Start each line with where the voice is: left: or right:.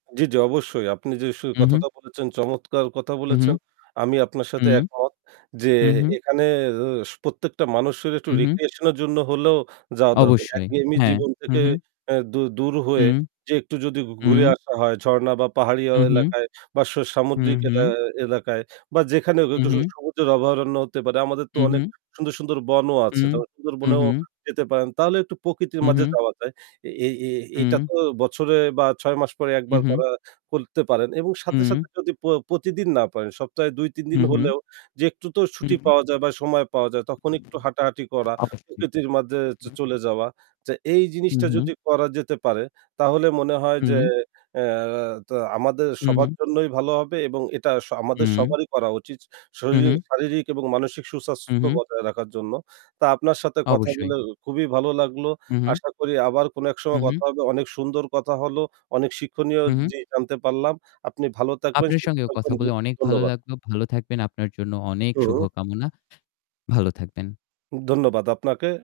right: জি, জি অবশ্যই। আপনি যে সু
left: উহু।
right: কথাটা বলেছেন, চমৎকার কথা
left: উহু।
right: বলেছেন। আমি আপনার
left: হু।
right: সাথে একমত যে
left: হু, হু।
right: এখানের সু প্রত্যেকটা মানুষের একটু
left: উহু।
right: recreation এর জন্য হলেও যাওয়া দরকার।
left: অবশ্যই।
right: একঘেয়েমি
left: হ্যাঁ,
right: জীবন
left: হু,
right: থেকে
left: হু।
right: অ্যা দু দূর হয়ে
left: হুম।
right: যেয়ে একটু যদি
left: হুম।
right: ঘুরে আসা হয় ঝর্ণা বা পাহাড়ি অ
left: উহু।
right: এলাকায় বা সু
left: হুম,
right: সামুদ্রিক
left: হুম।
right: এলা এলাকায় বা যেখানে হোক একটু স
left: উহু।
right: সবুজের অভয়ারণ্য হতে পারে। আমাদের তো অনেক
left: উহু।
right: সুন্দর, সুন্দর বনও আছে।
left: হুম।
right: তাহলে সুন্দরবনেও
left: উহু।
right: যেতে পারেন। তাহলে একটু প্রকৃতির
left: হু,
right: মাঝে
left: হু।
right: যাওয়া যায়। এই এই, এটা
left: হুম।
right: তো বছরে বা ৬ মাস পরে ১ বার
left: উহু।
right: করা করতে পারেন এবং সাথে,
left: হুম।
right: সাথে যদি প প্রতিদিন না পারেন সপ্তাহে ২-৩
left: হু,
right: দিন
left: হু।
right: হলেও যে একটু তো
left: হুম।
right: ছুটি পাওয়া যায় বা সময় পাওয়া যায় তখন একটু হাঁটাহাঁটি করা,
left: অবশ্যই,
right: প্রকৃতির মাঝে চ
left: হু, হু।
right: চলে যাওয়া। যে এই
left: হু,
right: জিনিসটা
left: হু।
right: যদি করা যেতে পারে তাহলে মনে হয় যে
left: হুম।
right: অ্যা টা আমাদের সবার
left: হুম।
right: জন্যই ভালো হবে এবং এটা স আমাদের
left: হুম।
right: সবারই করা উচিত শরিরিক
left: উহু।
right: শারীরিক এবং মানসিক সুস্বাস্থ্য
left: উহু।
right: বজায় রাখার জন্য। তা আপনার সাথে কথা
left: অবশ্যই।
right: বলে খুবই ভালো লাগলো।
left: উহু।
right: আশা করি আবার কোন এক সময়
left: উহু।
right: কথা হবে। অনেক সুন্দর কথা হলো। অনেক শিক্ষণীয়
left: হু, হু।
right: জিনিস জানতে পারলাম। আপনি ভালো থাকবেন,
left: আপনার
right: সুস্থ
left: সঙ্গেও
right: থাকবেন।
left: কথা
right: জি
left: বলে অনেক ভালো
right: ধন্যবাদ।
left: লাগলো। ভালো থাকবেন। আপনার জন্য অনেক
right: হু।
left: শুভকামনা। ভালো থাকবেন।
right: ধন্যবাদ আপনাকে।